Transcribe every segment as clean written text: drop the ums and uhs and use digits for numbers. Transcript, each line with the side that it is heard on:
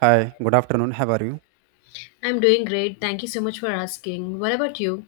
right: Hi, good afternoon. How are you?
left: I'm doing great. Thank you so much for asking. What about you?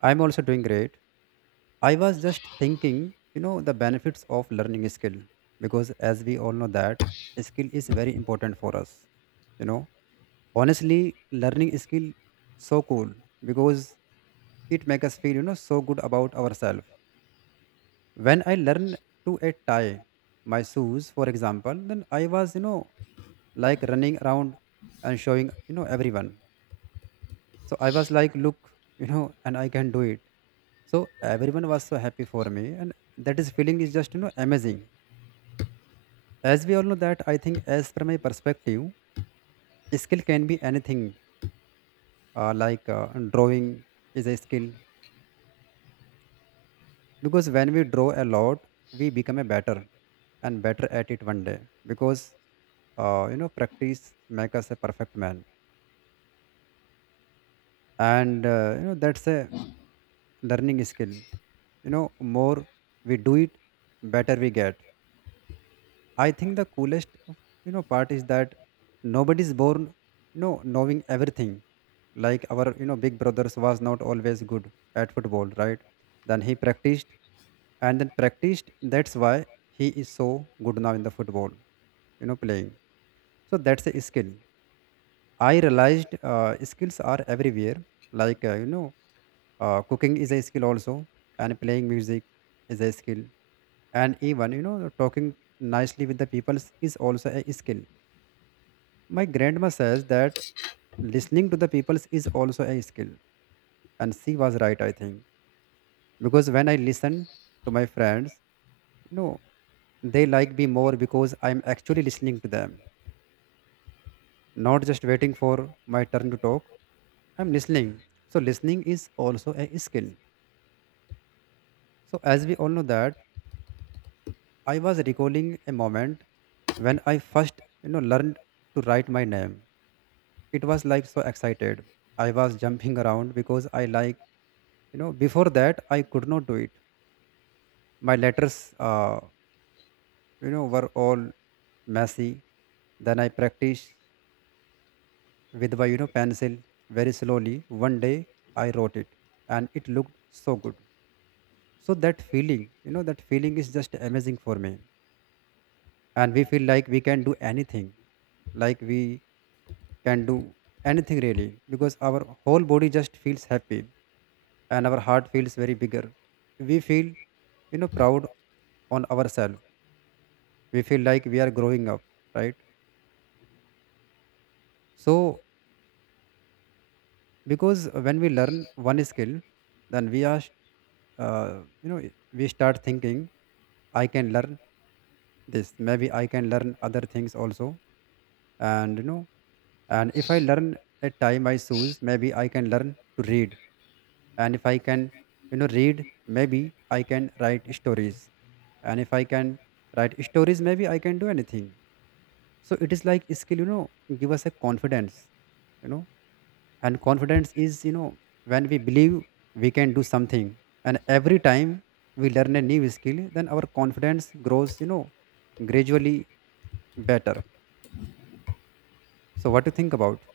right: I'm also doing great. I was just thinking, the benefits of learning a skill because as we all know that a skill is very important for us. You know, honestly, learning a skill so cool because it makes us feel, so good about ourselves. When I learned to a tie my shoes, for example, then I was, like running around and showing, everyone. So I was like, look, and I can do it. So everyone was so happy for me, and that is feeling is just amazing. As we all know that, I think as from my perspective, skill can be anything. Like drawing is a skill because when we draw a lot, we become a better and better at it one day because practice makes us a perfect man, and that's a learning skill. You know more we do it, better we get. I think the coolest part is that nobody's born knowing everything. Like our big brothers was not always good at football, right? Then he practiced and then practiced. That's why he is so good now in the football, playing. So that's a skill. I realized skills are everywhere. Like cooking is a skill also, and playing music is a skill, and even talking nicely with the people is also a skill. My grandma says that listening to the people is also a skill, and she was right, I think, because when I listen to my friends, you know, they like me more because I'm actually listening to them, not just waiting for my turn to talk. I'm listening. So listening is also a skill. So as we all know that I was recalling a moment when I first, learned to write my name. It was like so excited. I was jumping around because I like, before that I could not do it. My letters, were all messy. Then I practiced with my, pencil very slowly. One day I wrote it, and it looked so good. So that feeling, that feeling is just amazing for me. And we feel like we can do anything like we can do anything really because our whole body just feels happy and our heart feels very bigger. We feel, proud on ourselves. We feel like we are growing up, right? So because when we learn one skill, then we are, uh, you know, we start thinking, I can learn this. Maybe I can learn other things also, and and if I learn a tie my shoes, maybe I can learn to read. And if I can, read, maybe I can write stories. And if I can write stories, maybe I can do anything. So it is like skill, give us a confidence, you know, and confidence is, when we believe we can do something. And every time we learn a new skill, then our confidence grows, gradually better. So what do you think about?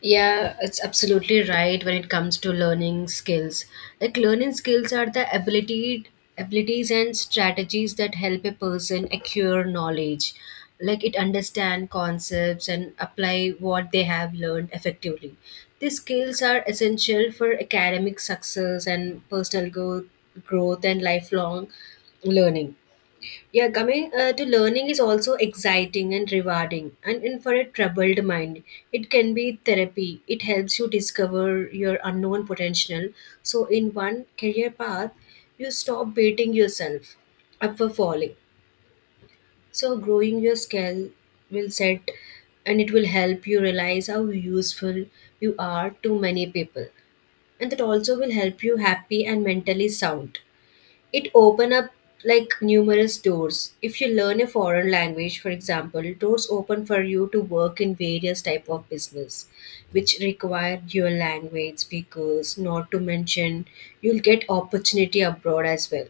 left: Yeah, it's absolutely right when it comes to learning skills. Like learning skills are the ability abilities and strategies that help a person acquire knowledge. Like it understand concepts and apply what they have learned effectively. These skills are essential for academic success and personal growth and lifelong learning. Yeah, coming to learning is also exciting and rewarding. And for a troubled mind, it can be therapy. It helps you discover your unknown potential. So, in one career path, you stop beating yourself up for falling. So, growing your skill will set and it will help you realize how useful you are to many people. And that also will help you happy and mentally sound. It open up like numerous doors. If you learn a foreign language, for example, doors open for you to work in various type of business which require dual language speakers, not to mention you'll get opportunity abroad as well.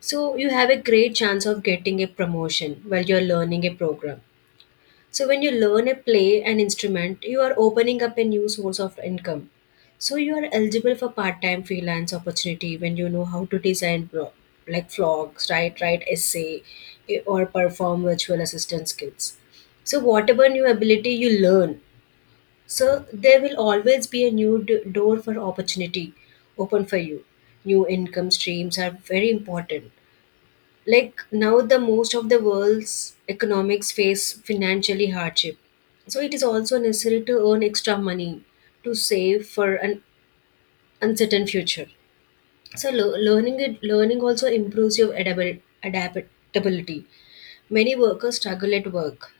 left: So you have a great chance of getting a promotion while you're learning a program. So when you learn a play an instrument, you are opening up a new source of income. So you are eligible for part-time freelance opportunity when you know how to design like vlogs, write essay, or perform virtual assistant skills. So whatever new ability you learn, so there will always be a new door for opportunity open for you. New income streams are very important, like now the most of the world's economics face financially hardship. So it is also necessary to earn extra money to save for an uncertain future. So learning also improves your adaptability. Many workers struggle at work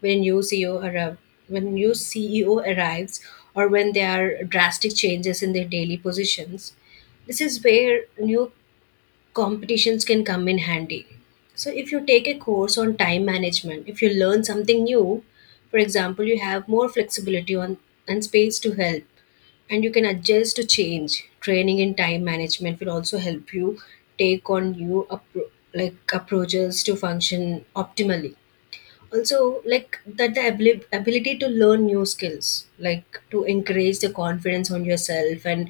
left: when when new CEO arrives, or when there are drastic changes in their daily positions. This is where new competitions can come in handy. So, if you take a course on time management, if you learn something new, for example, you have more flexibility on and space to help, and you can adjust to change. Training in time management will also help you take on like approaches to function optimally. Also, like that the ability to learn new skills like to encourage the confidence on yourself and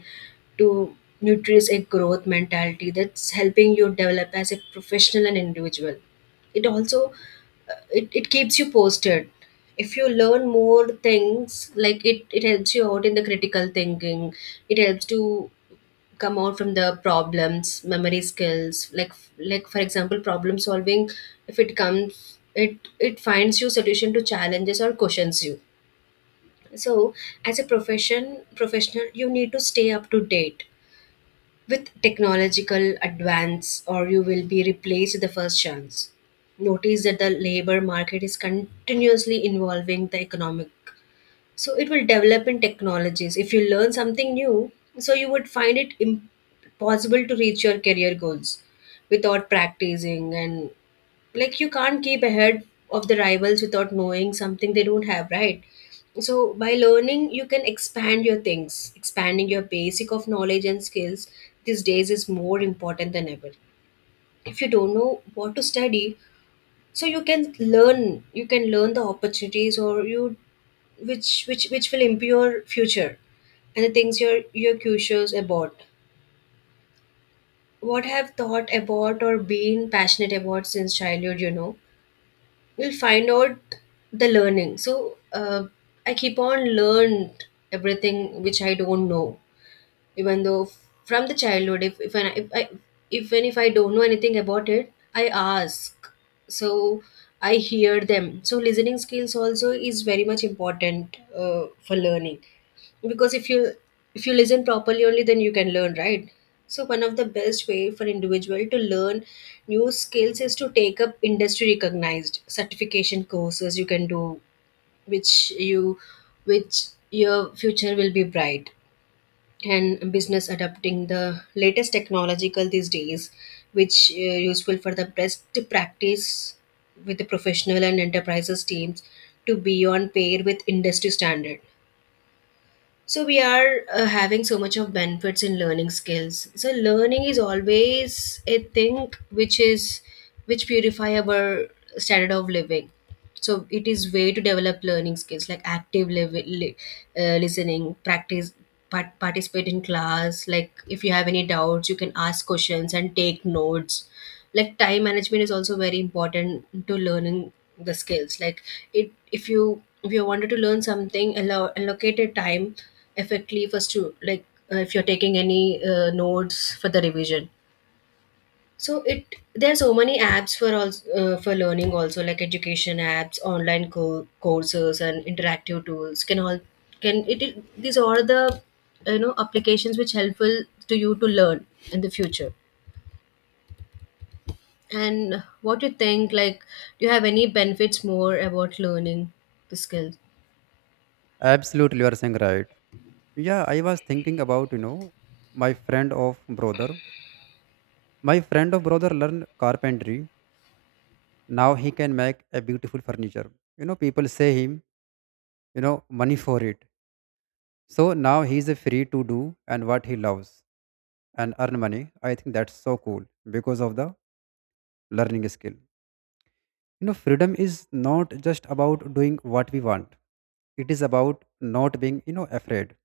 left: to nourish a growth mentality, that's helping you develop as a professional and individual. It also, it keeps you posted. If you learn more things, like it helps you out in the critical thinking. It helps to come out from the problems, memory skills, like for example problem solving. If it comes, it finds you solution to challenges or questions you. So as a professional, you need to stay up to date with technological advance, or you will be replaced the first chance. Notice that the labor market is continuously involving the economic, so it will develop in technologies. If you learn something new, so you would find it impossible to reach your career goals without practicing. And like you can't keep ahead of the rivals without knowing something they don't have, right? So by learning you can expand your things, expanding your basic of knowledge and skills these days is more important than ever. If you don't know what to study, so you can learn the opportunities or you, which which will impair your future and the things you're curious about, what have thought about or been passionate about since childhood, you know we'll find out the learning. So I keep on learned everything which I don't know, even though from the childhood if I even if I don't know anything about it, I ask. So I hear them. So listening skills also is very much important for learning, because if you listen properly, only then you can learn, right? So one of the best way for individual to learn new skills is to take up industry recognized certification courses you can do, which you, which your future will be bright. And business adapting the latest technological these days, which useful for the best to practice with the professional and enterprises teams to be on par with industry standard. So we are having so much of benefits in learning skills. So learning is always a thing which is, which purify our standard of living. So it is way to develop learning skills like listening, practice, participate in class. Like if you have any doubts, you can ask questions and take notes. Like time management is also very important to learning the skills. Like it, if you wanted to learn something, allow allocate a time effectively first to like, if you're taking any notes for the revision. So it, there are so many apps for also, for learning also, like education apps, online courses and interactive tools can all can it, these are the you know applications which helpful to you to learn in the future. And what you think like, do you have any benefits more about learning the skills?
right: Absolutely, you are saying right. Yeah, I was thinking about, my friend of brother. My friend of brother learned carpentry. Now he can make a beautiful furniture. You know, people say him, money for it. So now he is free to do and what he loves and earn money. I think that's so cool because of the learning skill. You know, freedom is not just about doing what we want. It is about not being, afraid.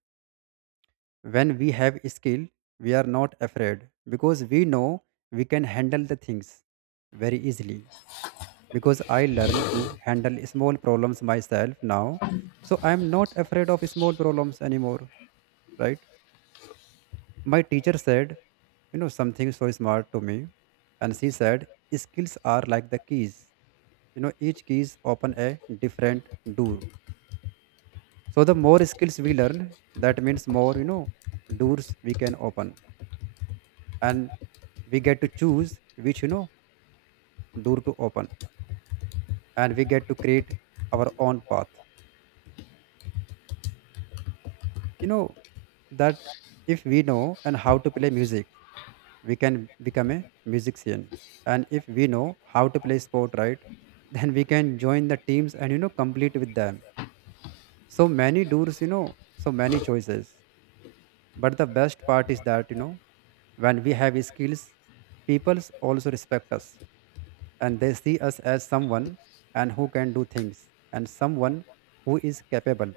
right: When we have skill, we are not afraid because we know we can handle the things very easily. Because I learned to handle small problems myself now. So I'm not afraid of small problems anymore, right? My teacher said, something so smart to me. And she said, skills are like the keys. You know, each keys open a different door. So the more skills we learn, that means more, doors we can open. And we get to choose which door to open, and we get to create our own path, you know that if we know and how to play music, we can become a musician. And if we know how to play sport, right, then we can join the teams and complete with them. So many doors, so many choices. But the best part is that when we have skills, people also respect us, and they see us as someone and who can do things and someone who is capable.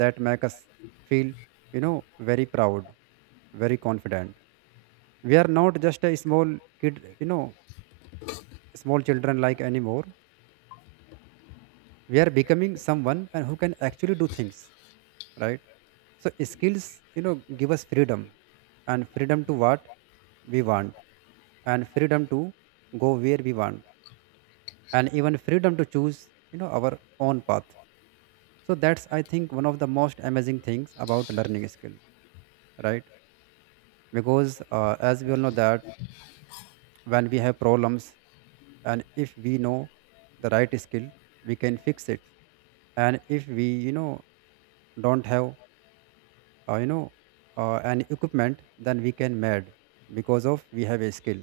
right: That make us feel very proud, very confident. We are not just a small kid, small children like anymore. We are becoming someone and who can actually do things, right? So skills, you know give us freedom, and freedom to what we want, and freedom to go where we want, and even freedom to choose our own path. So that's, I think, one of the most amazing things about learning skill, right? Because as we all know that when we have problems and if we know the right skill, we can fix it. And if we don't have uh, you know an equipment, then we can mad because of we have a skill.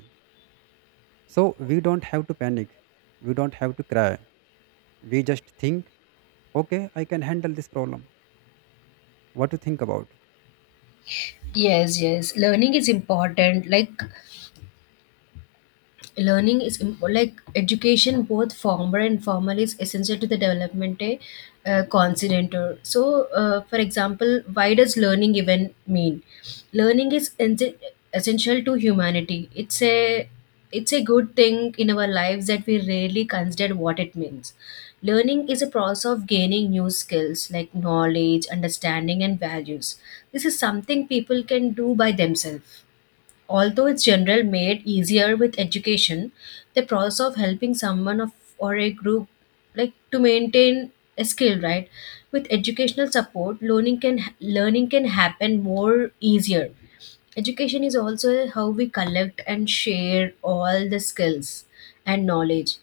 right: So we don't have to panic, we don't have to cry, we just think, okay, I can handle this problem. What to think about?
left: Yes, learning is important. Like learning is like education both formal and formal is essential to the development a continentor. So for example, why does learning even mean? Learning is essential to humanity. It's a good thing in our lives that we rarely consider what it means. Learning is a process of gaining new skills like knowledge, understanding and values. This is something people can do by themselves, although it's general made easier with education, the process of helping someone of, or a group, like to maintain a skill, right? With educational support, learning can happen more easier. Education is also how we collect and share all the skills and knowledge.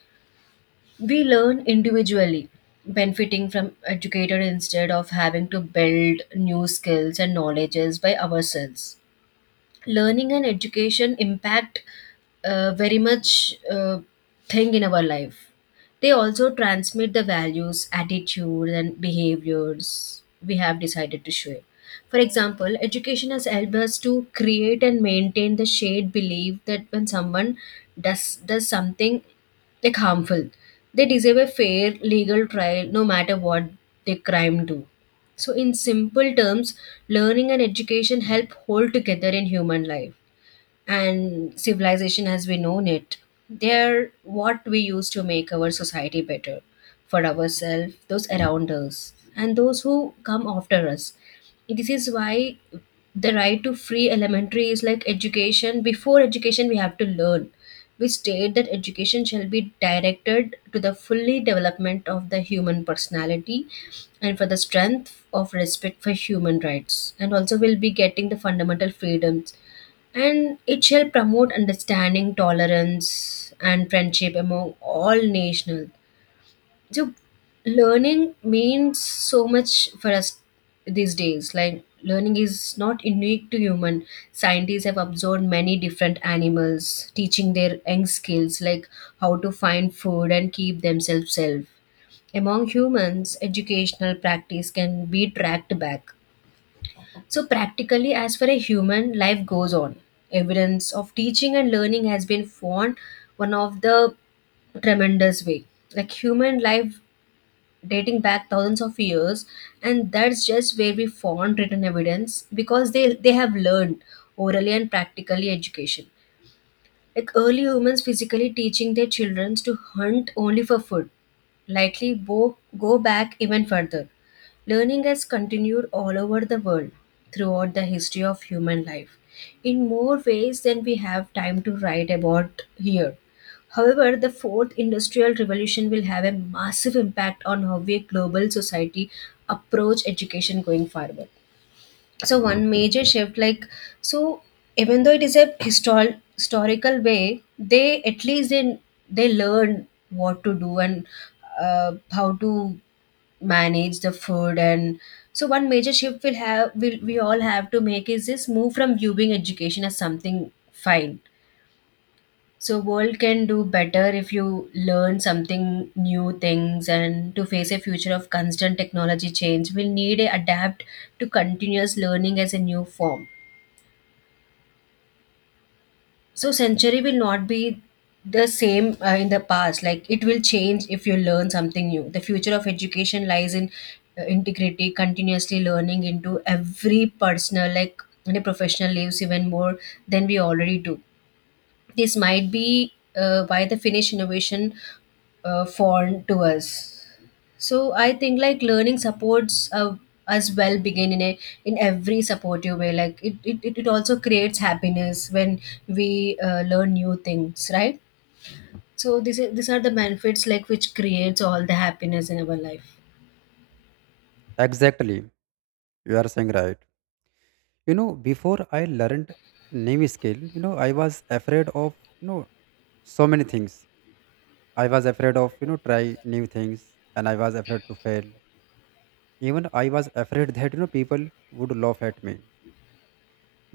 left: We learn individually, benefiting from educator instead of having to build new skills and knowledges by ourselves. Learning and education impact very much thing in our life. They also transmit the values, attitude, and behaviors we have decided to share. For example, education has helped us to create and maintain the shared belief that when someone does something like harmful, they deserve a fair legal trial no matter what they crime do. So, in simple terms, learning and education help hold together in human life and civilization as we know it. They're what we use to make our society better for ourselves, those around us, and those who come after us. This is why the right to free elementary is like education. Before education, we have to learn. We state that education shall be directed to the fully development of the human personality and for the strength of respect for human rights, and also we'll be getting the fundamental freedoms, and it shall promote understanding, tolerance, and friendship among all nations. So, learning means so much for us these days. Like, learning is not unique to human. Scientists have observed many different animals, teaching their young skills like how to find food and keep themselves safe. Among humans, educational practice can be tracked back, so, practically, as far a human life goes on, evidence of teaching and learning has been found one of the tremendous way. Like human life dating back thousands of years, and that's just where we found written evidence, because they have learned orally and practically education. Like early humans physically teaching their children to hunt only for food, likely go back even further. Learning has continued all over the world throughout the history of human life in more ways than we have time to write about here. However, the fourth industrial revolution will have a massive impact on how we global society approach education going forward. So one major shift like, so even though it is a historical way, they at least they learn what to do and how to manage the food. And so one major shift we'll have, will we all have to make, is this move from viewing education as something fine. So world can do better if you learn something new things, and to face a future of constant technology change, we'll need a adapt to continuous learning as a new form. So century will not be the same in the past. Like it will change if you learn something new. The future of education lies in integrity, continuously learning into every personal, like in a professional lives even more than we already do. This might be why the Finnish innovation foreign to us. So I think like learning supports as well begin in a, in every supportive way. Like it also creates happiness when we learn new things, right? So this is, these are the benefits like which creates all the happiness in our life.
right: Exactly, you are saying right. You know, before I learned name skill, I was afraid of you know so many things. I was afraid of try new things, and I was afraid to fail. Even I was afraid that people would laugh at me.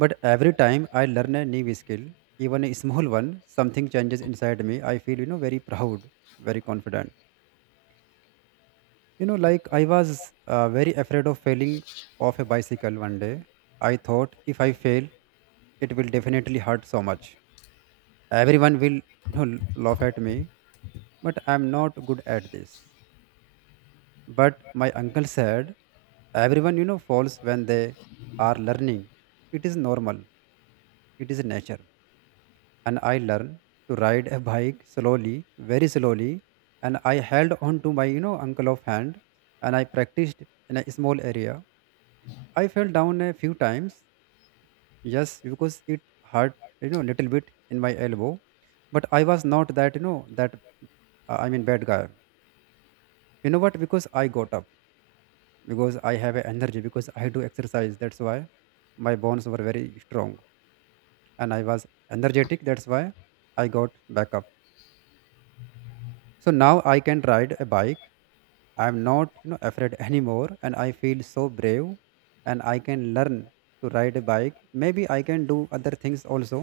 right: But every time I learn a new skill, even a small one, something changes inside me. I feel very proud, very confident. You know, like I was very afraid of failing off a bicycle one day. I thought if I fail, it will definitely hurt so much. Everyone will you know laugh at me, but I'm not good at this. But my uncle said everyone falls when they are learning. It is normal, it is nature. And I learned to ride a bike slowly, very slowly. And I held on to my uncle of hand, and I practiced in a small area. I fell down a few times, yes, because it hurt little bit in my elbow. But I was not that, I mean bad guy, you know what, because I got up. Because I have a energy, because I do exercise, that's why my bones were very strong, and I was energetic, that's why I got back up. So now I can ride a bike. I'm not afraid anymore, and I feel so brave. And I can learn to ride a bike, maybe I can do other things also.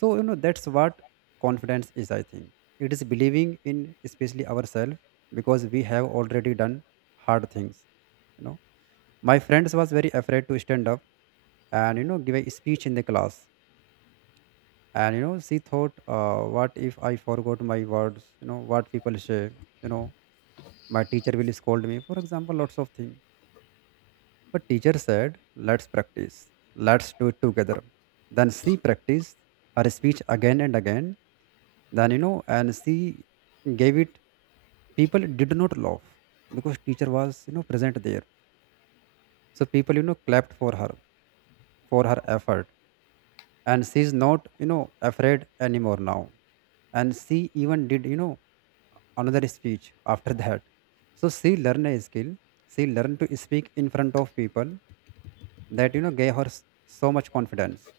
right: So that's what confidence is, I think. It is believing in especially ourselves because we have already done hard things, you know. My friends was very afraid to stand up and give a speech in the class. And you know she thought, what if I forgot my words? You know what people say. You know my teacher will scold me. For example, lots of things. But teacher said, let's practice. Let's do it together. Then she practiced her speech again and again. Then and she gave it. People did not laugh because teacher was present there. So people clapped for her, for her effort. And she's not afraid anymore now, and she even did another speech after that. So she learned a skill, she learned to speak in front of people. That gave her so much confidence.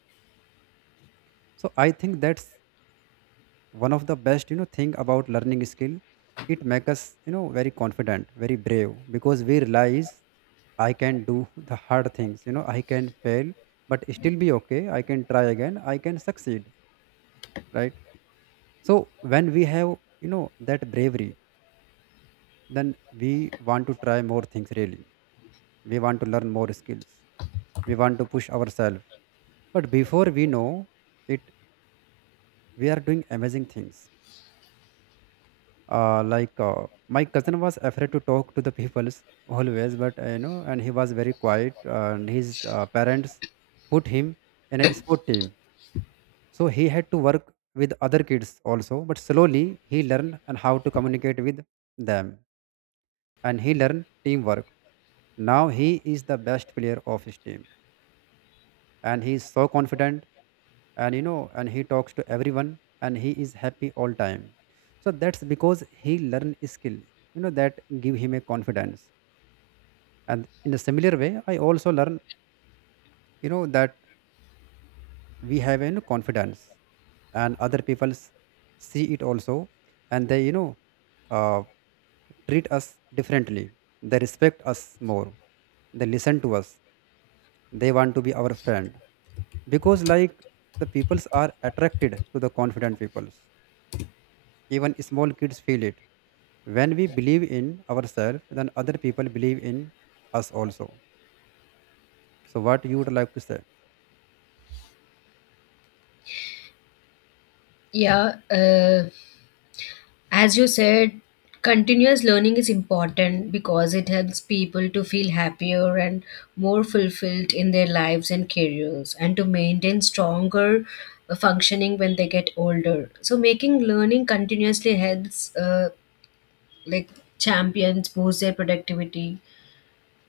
right: So I think that's one of the best thing about learning skill. It makes us very confident, very brave, because we realize I can do the hard things, you know. I can fail but still be okay. I can try again, I can succeed, right? So when we have, that bravery, then we want to try more things really. We want to learn more skills. We want to push ourselves. But before we know it, we are doing amazing things. Like my cousin was afraid to talk to the people always, but and he was very quiet. And his parents put him in a sport team, so he had to work with other kids also. But slowly he learned and how to communicate with them, and he learned teamwork. Now he is the best player of his team, and he is so confident, and and he talks to everyone, and he is happy all time. So that's because he learn skill, that give him a confidence. And in a similar way, I also learn that we have a confidence and other people see it also, and they uh, treat us differently. They respect us more, they listen to us, they want to be our friend, because like the peoples are attracted to the confident peoples. Even small kids feel it. When we believe in ourselves, then other people believe in us also. So what you would like to say?
left: Yeah. As you said, continuous learning is important because it helps people to feel happier and more fulfilled in their lives and careers and to maintain stronger functioning when they get older. So, making learning continuously helps, like, champions boost their productivity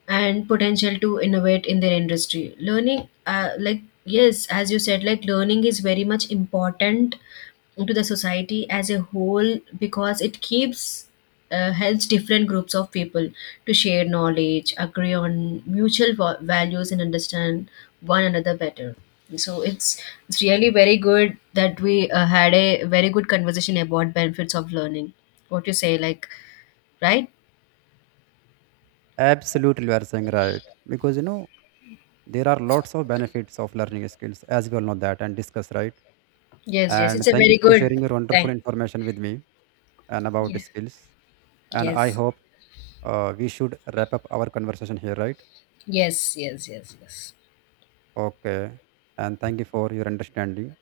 left: and potential to innovate in their industry learning like, yes, as you said, like learning is very much important to the society as a whole because it keeps helps different groups of people to share knowledge, agree on mutual values and understand one another better. So it's really very good that we had a very good conversation about benefits of learning. What you say like, right?
right: Absolutely, you are saying right, because there are lots of benefits of learning skills, as we all know that, and discuss, right?
left: Yes,
right: And
left: it's a
right: thank you
left: very
right: for
left: good
right: sharing your wonderful
left: thing.
right: information with me, and about
left: Yes.
right: skills. And I
left: Yes,
right: hope we should wrap up our conversation here, right?
left: yes, yes, yes, yes,
right: Okay, and thank you for your understanding.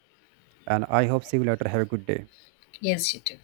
right: And I hope see you later. Have a good day.
left: yes, you do.